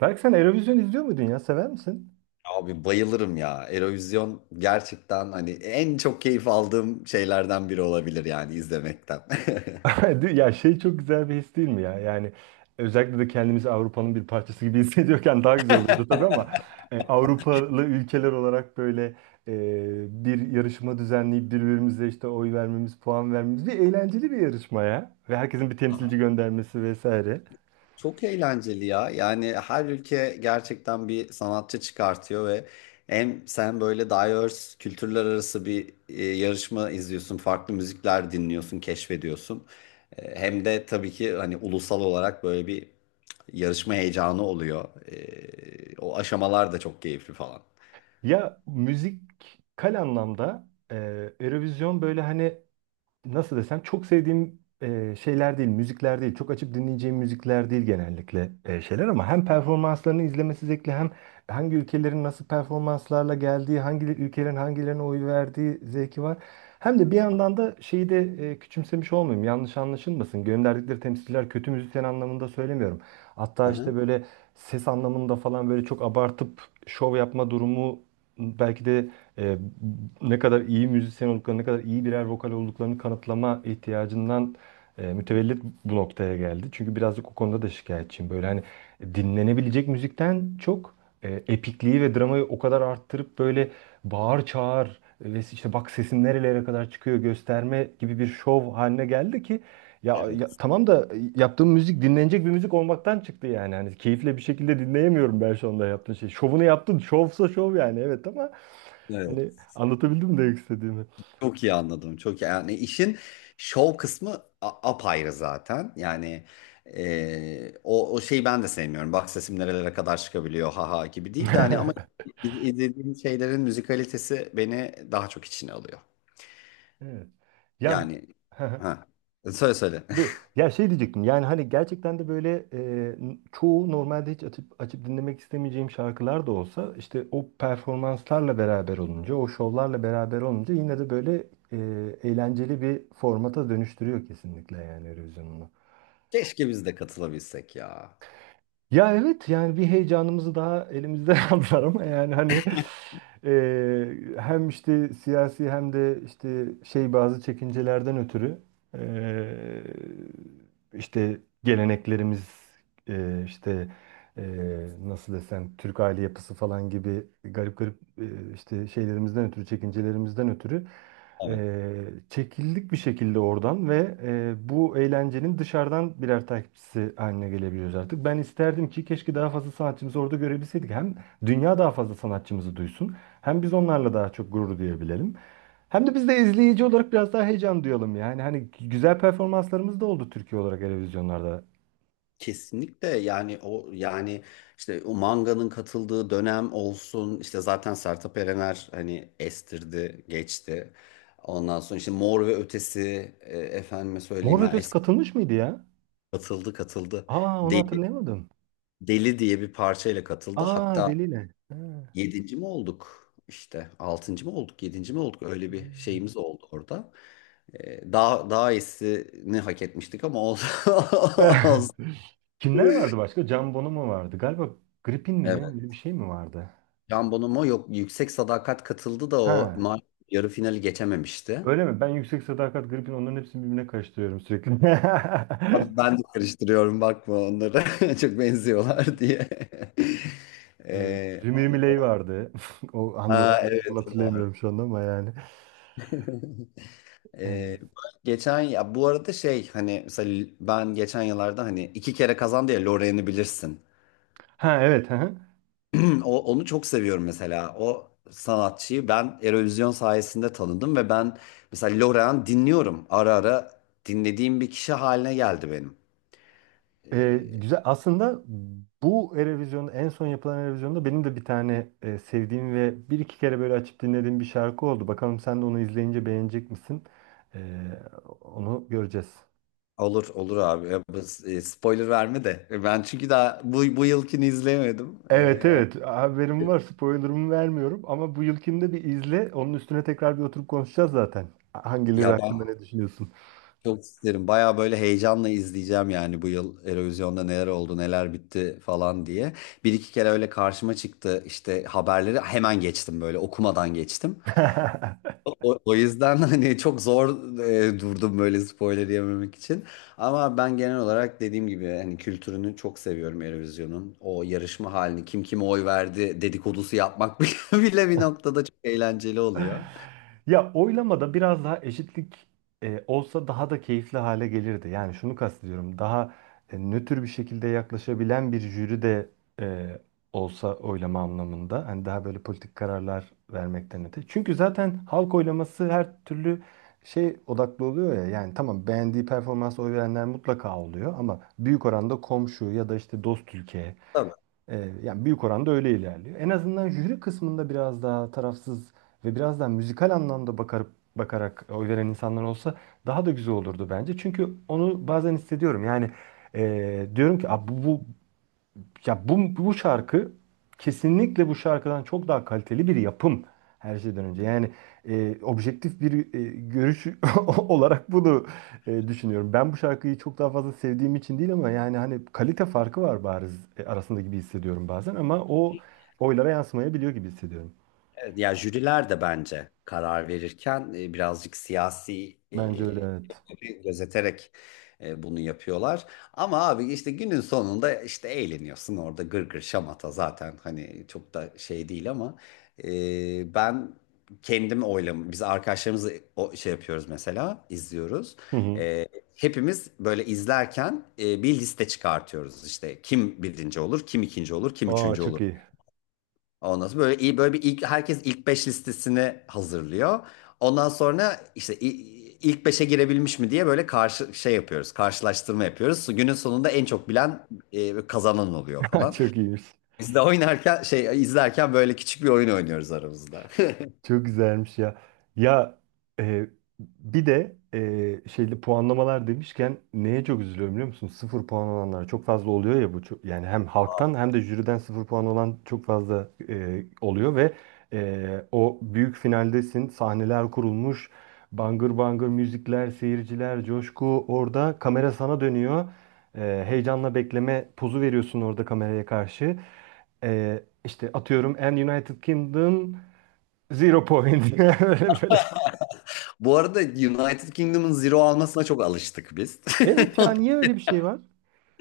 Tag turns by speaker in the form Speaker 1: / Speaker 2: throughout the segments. Speaker 1: Belki sen Eurovision izliyor muydun ya? Sever misin?
Speaker 2: Abi bayılırım ya. Eurovision gerçekten hani en çok keyif aldığım şeylerden biri olabilir yani izlemekten.
Speaker 1: Ya şey çok güzel bir his değil mi ya? Yani özellikle de kendimizi Avrupa'nın bir parçası gibi hissediyorken daha güzel oluyordu tabii ama Avrupalı ülkeler olarak böyle bir yarışma düzenleyip birbirimize işte oy vermemiz, puan vermemiz bir eğlenceli bir yarışma ya. Ve herkesin bir temsilci göndermesi vesaire.
Speaker 2: Çok eğlenceli ya. Yani her ülke gerçekten bir sanatçı çıkartıyor ve hem sen böyle diverse kültürler arası bir yarışma izliyorsun, farklı müzikler dinliyorsun, keşfediyorsun. Hem de tabii ki hani ulusal olarak böyle bir yarışma heyecanı oluyor. O aşamalar da çok keyifli falan.
Speaker 1: Ya müzikal anlamda Eurovision böyle hani nasıl desem çok sevdiğim şeyler değil, müzikler değil. Çok açıp dinleyeceğim müzikler değil genellikle şeyler ama hem performanslarını izlemesi zevkli hem hangi ülkelerin nasıl performanslarla geldiği, hangi ülkelerin hangilerine oy verdiği zevki var. Hem de bir yandan da şeyi de küçümsemiş olmayayım. Yanlış anlaşılmasın. Gönderdikleri temsilciler kötü müzisyen anlamında söylemiyorum. Hatta işte
Speaker 2: Aha.
Speaker 1: böyle ses anlamında falan böyle çok abartıp şov yapma durumu belki de e, ne kadar iyi müzisyen olduklarını, ne kadar iyi birer vokal olduklarını kanıtlama ihtiyacından mütevellit bu noktaya geldi. Çünkü birazcık o konuda da şikayetçiyim. Böyle hani dinlenebilecek müzikten çok epikliği ve dramayı o kadar arttırıp böyle bağır çağır ve işte bak sesim nerelere kadar çıkıyor gösterme gibi bir şov haline geldi ki ya, ya
Speaker 2: Evet.
Speaker 1: tamam da yaptığım müzik dinlenecek bir müzik olmaktan çıktı yani. Hani keyifle bir şekilde dinleyemiyorum ben şu anda yaptığım şey. Şovunu yaptın. Şovsa şov yani evet ama
Speaker 2: Evet.
Speaker 1: hani anlatabildim mi demek istediğimi?
Speaker 2: Çok iyi anladım. Çok iyi. Yani işin şov kısmı apayrı zaten. Yani o şeyi ben de sevmiyorum. Bak sesim nerelere kadar çıkabiliyor haha gibi değil de hani ama izlediğim şeylerin müzikalitesi beni daha çok içine alıyor.
Speaker 1: Evet. Ya
Speaker 2: Yani ha. Söyle söyle.
Speaker 1: bu- ya şey diyecektim. Yani hani gerçekten de böyle çoğu normalde hiç açıp açıp dinlemek istemeyeceğim şarkılar da olsa işte o performanslarla beraber olunca, o şovlarla beraber olunca yine de böyle e, eğlenceli bir formata dönüştürüyor kesinlikle yani Eurovision'u.
Speaker 2: Keşke biz de katılabilsek ya.
Speaker 1: Ya evet yani bir heyecanımızı daha elimizden aldılar ama yani hani hem işte siyasi hem de işte şey bazı çekincelerden ötürü e, işte geleneklerimiz işte e, nasıl desem Türk aile yapısı falan gibi garip garip işte şeylerimizden ötürü çekincelerimizden ötürü
Speaker 2: Evet.
Speaker 1: Çekildik bir şekilde oradan ve bu eğlencenin dışarıdan birer takipçisi haline gelebiliyoruz artık. Ben isterdim ki keşke daha fazla sanatçımızı orada görebilseydik. Hem dünya daha fazla sanatçımızı duysun, hem biz onlarla daha çok gurur duyabilelim. Hem de biz de izleyici olarak biraz daha heyecan duyalım yani. Hani güzel performanslarımız da oldu Türkiye olarak televizyonlarda.
Speaker 2: Kesinlikle yani o yani işte o manganın katıldığı dönem olsun işte zaten Sertab Erener hani estirdi geçti. Ondan sonra işte Mor ve Ötesi efendime
Speaker 1: Mor
Speaker 2: söyleyeyim
Speaker 1: ve
Speaker 2: ben
Speaker 1: Ötesi
Speaker 2: eski
Speaker 1: katılmış mıydı ya?
Speaker 2: katıldı.
Speaker 1: Aa onu
Speaker 2: Deli,
Speaker 1: hatırlayamadım.
Speaker 2: Deli diye bir parçayla katıldı.
Speaker 1: Aa
Speaker 2: Hatta
Speaker 1: Deliyle. Ha.
Speaker 2: yedinci mi olduk işte altıncı mı olduk yedinci mi olduk öyle bir şeyimiz oldu orada. Daha daha iyisini hak etmiştik ama olsun.
Speaker 1: Kimler vardı başka? Can Bono mu vardı? Galiba Gripin mi ne?
Speaker 2: Evet.
Speaker 1: Öyle bir şey mi vardı?
Speaker 2: Can Bonomo yok, Yüksek Sadakat katıldı da
Speaker 1: Ha.
Speaker 2: yarı finali geçememişti.
Speaker 1: Öyle mi? Ben Yüksek Sadakat Gripin onların hepsini birbirine karıştırıyorum sürekli.
Speaker 2: Abi ben de karıştırıyorum, bakma onları çok benziyorlar diye.
Speaker 1: Ee,
Speaker 2: Ee,
Speaker 1: Rimi Rimiley vardı. O
Speaker 2: ha
Speaker 1: hanımefendinin adını
Speaker 2: evet o var.
Speaker 1: hatırlayamıyorum şu anda ama yani.
Speaker 2: Ee,
Speaker 1: Ee,
Speaker 2: geçen ya bu arada şey hani mesela ben geçen yıllarda hani iki kere kazandı ya Lorraine'i bilirsin.
Speaker 1: ha evet. Hı hı.
Speaker 2: Onu çok seviyorum mesela. O sanatçıyı ben Eurovision sayesinde tanıdım ve ben mesela Lorehan dinliyorum. Ara ara dinlediğim bir kişi haline geldi benim.
Speaker 1: Ee,
Speaker 2: Ee,
Speaker 1: güzel. Aslında bu Eurovision'da en son yapılan Eurovision'da benim de bir tane sevdiğim ve bir iki kere böyle açıp dinlediğim bir şarkı oldu. Bakalım sen de onu izleyince beğenecek misin? Ee, onu göreceğiz.
Speaker 2: olur olur abi. Spoiler verme de. Ben çünkü daha bu yılkini izleyemedim.
Speaker 1: Evet evet, haberim var, spoilerımı vermiyorum ama bu yılkinde bir izle, onun üstüne tekrar bir oturup konuşacağız zaten. Hangileri
Speaker 2: Ya ben
Speaker 1: hakkında ne düşünüyorsun?
Speaker 2: çok isterim. Baya böyle heyecanla izleyeceğim yani bu yıl Eurovision'da neler oldu, neler bitti falan diye. Bir iki kere öyle karşıma çıktı işte haberleri hemen geçtim böyle okumadan geçtim. O yüzden hani çok zor durdum böyle spoiler yememek için. Ama ben genel olarak dediğim gibi hani kültürünü çok seviyorum Eurovision'un. O yarışma halini kim kime oy verdi dedikodusu yapmak bile bir noktada çok eğlenceli oluyor.
Speaker 1: Ya, oylamada biraz daha eşitlik olsa daha da keyifli hale gelirdi. Yani şunu kastediyorum. Daha nötr bir şekilde yaklaşabilen bir jüri de e, olsa oylama anlamında. Hani daha böyle politik kararlar vermekten öte. Çünkü zaten halk oylaması her türlü şey odaklı oluyor ya. Yani tamam, beğendiği performansa oy verenler mutlaka oluyor ama büyük oranda komşu ya da işte dost ülke
Speaker 2: Tabii.
Speaker 1: yani büyük oranda öyle ilerliyor. En azından jüri kısmında biraz daha tarafsız ve biraz daha müzikal anlamda bakar, bakarak oy veren insanlar olsa daha da güzel olurdu bence. Çünkü onu bazen hissediyorum. Yani diyorum ki "Aa, bu şarkı kesinlikle bu şarkıdan çok daha kaliteli bir yapım her şeyden önce. Yani objektif bir görüş olarak bunu düşünüyorum. Ben bu şarkıyı çok daha fazla sevdiğim için değil ama yani hani kalite farkı var bariz arasında gibi hissediyorum bazen ama o oylara yansımayabiliyor gibi hissediyorum.
Speaker 2: Evet, ya jüriler de bence karar verirken birazcık siyasi
Speaker 1: Bence öyle, evet.
Speaker 2: etkileri gözeterek bunu yapıyorlar. Ama abi işte günün sonunda işte eğleniyorsun orada gır gır şamata zaten hani çok da şey değil ama ben kendim oylam biz arkadaşlarımızla o şey yapıyoruz mesela izliyoruz.
Speaker 1: Hı hı.
Speaker 2: E, hepimiz böyle izlerken bir liste çıkartıyoruz işte kim birinci olur, kim ikinci olur, kim
Speaker 1: Aa,
Speaker 2: üçüncü
Speaker 1: çok
Speaker 2: olur.
Speaker 1: iyi.
Speaker 2: Ondan sonra böyle iyi böyle bir ilk, herkes ilk 5 listesini hazırlıyor. Ondan sonra işte ilk beşe girebilmiş mi diye böyle karşı şey yapıyoruz. Karşılaştırma yapıyoruz. Günün sonunda en çok bilen kazanan oluyor falan.
Speaker 1: Çok iyiymiş.
Speaker 2: Biz de oynarken şey izlerken böyle küçük bir oyun oynuyoruz aramızda.
Speaker 1: Çok güzelmiş ya. Ya e, bir de şeyli puanlamalar demişken neye çok üzülüyorum biliyor musun? Sıfır puan olanlar çok fazla oluyor ya bu. Çok, yani hem halktan hem de jüriden sıfır puan olan çok fazla oluyor ve e, o büyük finaldesin. Sahneler kurulmuş. Bangır bangır müzikler, seyirciler, coşku. Orada kamera sana dönüyor. E, heyecanla bekleme pozu veriyorsun orada kameraya karşı. E, işte atıyorum, and United Kingdom, zero point. Böyle böyle.
Speaker 2: Bu arada United Kingdom'ın zero almasına çok alıştık biz.
Speaker 1: Evet ya, niye öyle bir şey var?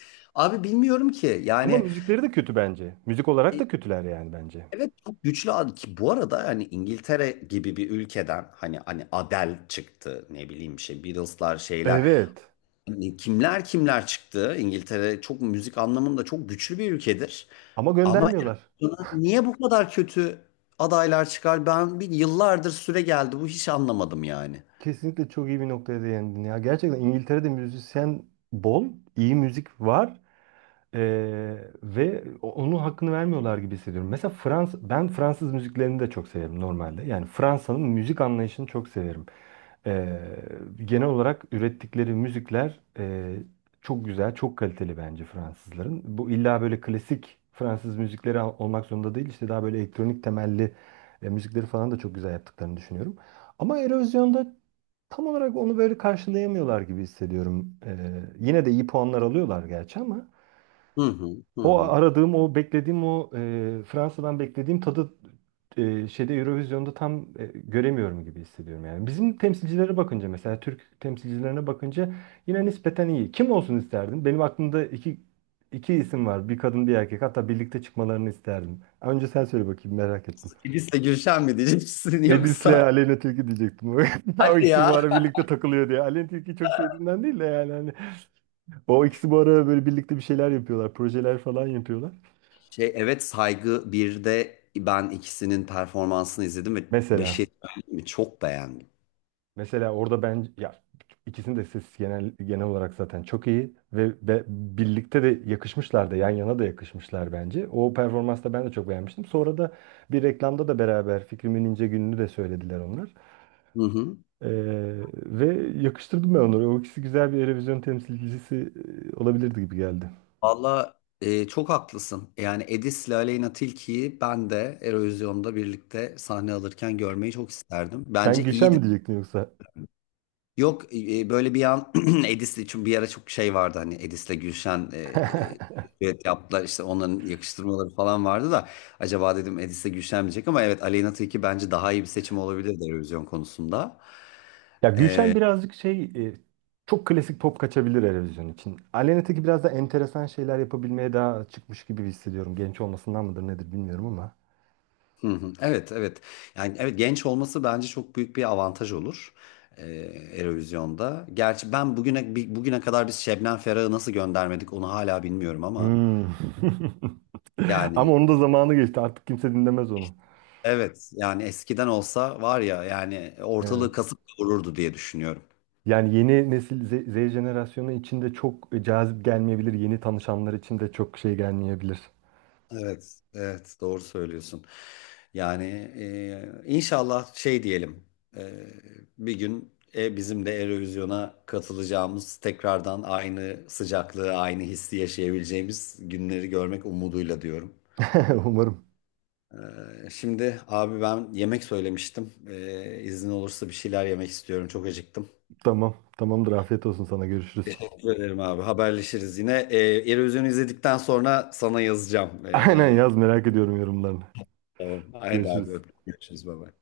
Speaker 2: Abi bilmiyorum ki
Speaker 1: Ama
Speaker 2: yani
Speaker 1: müzikleri de kötü bence. Müzik olarak da kötüler yani bence.
Speaker 2: evet çok güçlü ad ki bu arada hani İngiltere gibi bir ülkeden hani hani Adele çıktı, ne bileyim şey Beatles'lar şeyler
Speaker 1: Evet.
Speaker 2: hani kimler kimler çıktı. İngiltere çok müzik anlamında çok güçlü bir ülkedir
Speaker 1: Ama
Speaker 2: ama
Speaker 1: göndermiyorlar.
Speaker 2: Erasmus'a niye bu kadar kötü adaylar çıkar, ben bir yıllardır süre geldi bu hiç anlamadım yani.
Speaker 1: Kesinlikle çok iyi bir noktaya değindin ya. Gerçekten İngiltere'de müzisyen bol, iyi müzik var. Ee, ve onun hakkını vermiyorlar gibi hissediyorum. Mesela Frans, ben Fransız müziklerini de çok severim normalde. Yani Fransa'nın müzik anlayışını çok severim. Ee, genel olarak ürettikleri müzikler çok güzel, çok kaliteli bence Fransızların. Bu illa böyle klasik Fransız müzikleri olmak zorunda değil. İşte daha böyle elektronik temelli müzikleri falan da çok güzel yaptıklarını düşünüyorum. Ama Erozyon'da tam olarak onu böyle karşılayamıyorlar gibi hissediyorum. Yine de iyi puanlar alıyorlar gerçi ama.
Speaker 2: Hı hı, hı
Speaker 1: O
Speaker 2: hı.
Speaker 1: aradığım, o beklediğim, o Fransa'dan beklediğim tadı şeyde Eurovision'da tam göremiyorum gibi hissediyorum yani. Bizim temsilcilere bakınca, mesela Türk temsilcilerine bakınca yine nispeten iyi. Kim olsun isterdin? Benim aklımda iki isim var. Bir kadın, bir erkek. Hatta birlikte çıkmalarını isterdim. Önce sen söyle bakayım, merak ettim.
Speaker 2: Elis'le Gülşen mi diyeceksin
Speaker 1: Edis'le
Speaker 2: yoksa?
Speaker 1: Aleyna Tilki diyecektim. O
Speaker 2: Hadi
Speaker 1: ikisi
Speaker 2: ya.
Speaker 1: bu ara birlikte takılıyor diye. Aleyna Tilki'yi çok sevdiğimden değil de yani hani o ikisi bu ara böyle birlikte bir şeyler yapıyorlar, projeler falan yapıyorlar.
Speaker 2: Şey evet saygı bir de ben ikisinin performansını izledim ve
Speaker 1: Mesela.
Speaker 2: Beşir mi çok beğendim.
Speaker 1: Mesela orada ben ya ikisinin de sesi genel olarak zaten çok iyi ve birlikte de yakışmışlar da, yan yana da yakışmışlar bence. O performansı da ben de çok beğenmiştim. Sonra da bir reklamda da beraber Fikrimin İnce Günü'nü de söylediler onlar.
Speaker 2: Hı hı.
Speaker 1: Ve yakıştırdım ben onları. O ikisi güzel bir Eurovision temsilcisi olabilirdi gibi geldi.
Speaker 2: Valla çok haklısın. Yani Edis'le Aleyna Tilki'yi ben de Eurovision'da birlikte sahne alırken görmeyi çok isterdim.
Speaker 1: Sen
Speaker 2: Bence
Speaker 1: Gülşen
Speaker 2: iyiydi.
Speaker 1: mi diyecektin yoksa?
Speaker 2: Yok böyle bir an Edis'le için bir ara çok şey vardı hani evet yaptılar işte onların yakıştırmaları falan vardı da acaba dedim Edis'le Gülşen mi diyecek ama evet Aleyna Tilki bence daha iyi bir seçim olabilirdi Eurovision konusunda.
Speaker 1: Ya Gülşen birazcık şey çok klasik pop kaçabilir Eurovision için. Aleyna Tilki biraz da enteresan şeyler yapabilmeye daha çıkmış gibi hissediyorum. Genç olmasından mıdır nedir bilmiyorum ama.
Speaker 2: Hı hı. Evet, evet. Yani evet genç olması bence çok büyük bir avantaj olur. Ee, Eurovision'da. Gerçi ben bugüne bugüne kadar biz Şebnem Ferah'ı nasıl göndermedik onu hala bilmiyorum ama
Speaker 1: Hmm. Ama
Speaker 2: yani
Speaker 1: onun da zamanı geçti. Artık kimse dinlemez onu.
Speaker 2: evet yani eskiden olsa var ya yani ortalığı
Speaker 1: Evet.
Speaker 2: kasıp kavururdu diye düşünüyorum.
Speaker 1: Yani yeni nesil Z jenerasyonu için de çok cazip gelmeyebilir. Yeni tanışanlar için de çok şey gelmeyebilir.
Speaker 2: Evet, evet doğru söylüyorsun. Yani inşallah şey diyelim e, bir gün bizim de Eurovision'a katılacağımız, tekrardan aynı sıcaklığı, aynı hissi yaşayabileceğimiz günleri görmek umuduyla diyorum.
Speaker 1: Umarım.
Speaker 2: Şimdi abi ben yemek söylemiştim. İzin olursa bir şeyler yemek istiyorum. Çok acıktım.
Speaker 1: Tamam. Tamamdır. Afiyet olsun sana. Görüşürüz.
Speaker 2: Teşekkür ederim abi. Haberleşiriz yine. Eurovision'u izledikten sonra sana yazacağım.
Speaker 1: Aynen yaz, merak ediyorum yorumlarını.
Speaker 2: Tamam. Haydi abi
Speaker 1: Görüşürüz.
Speaker 2: öptüm. Görüşürüz baba.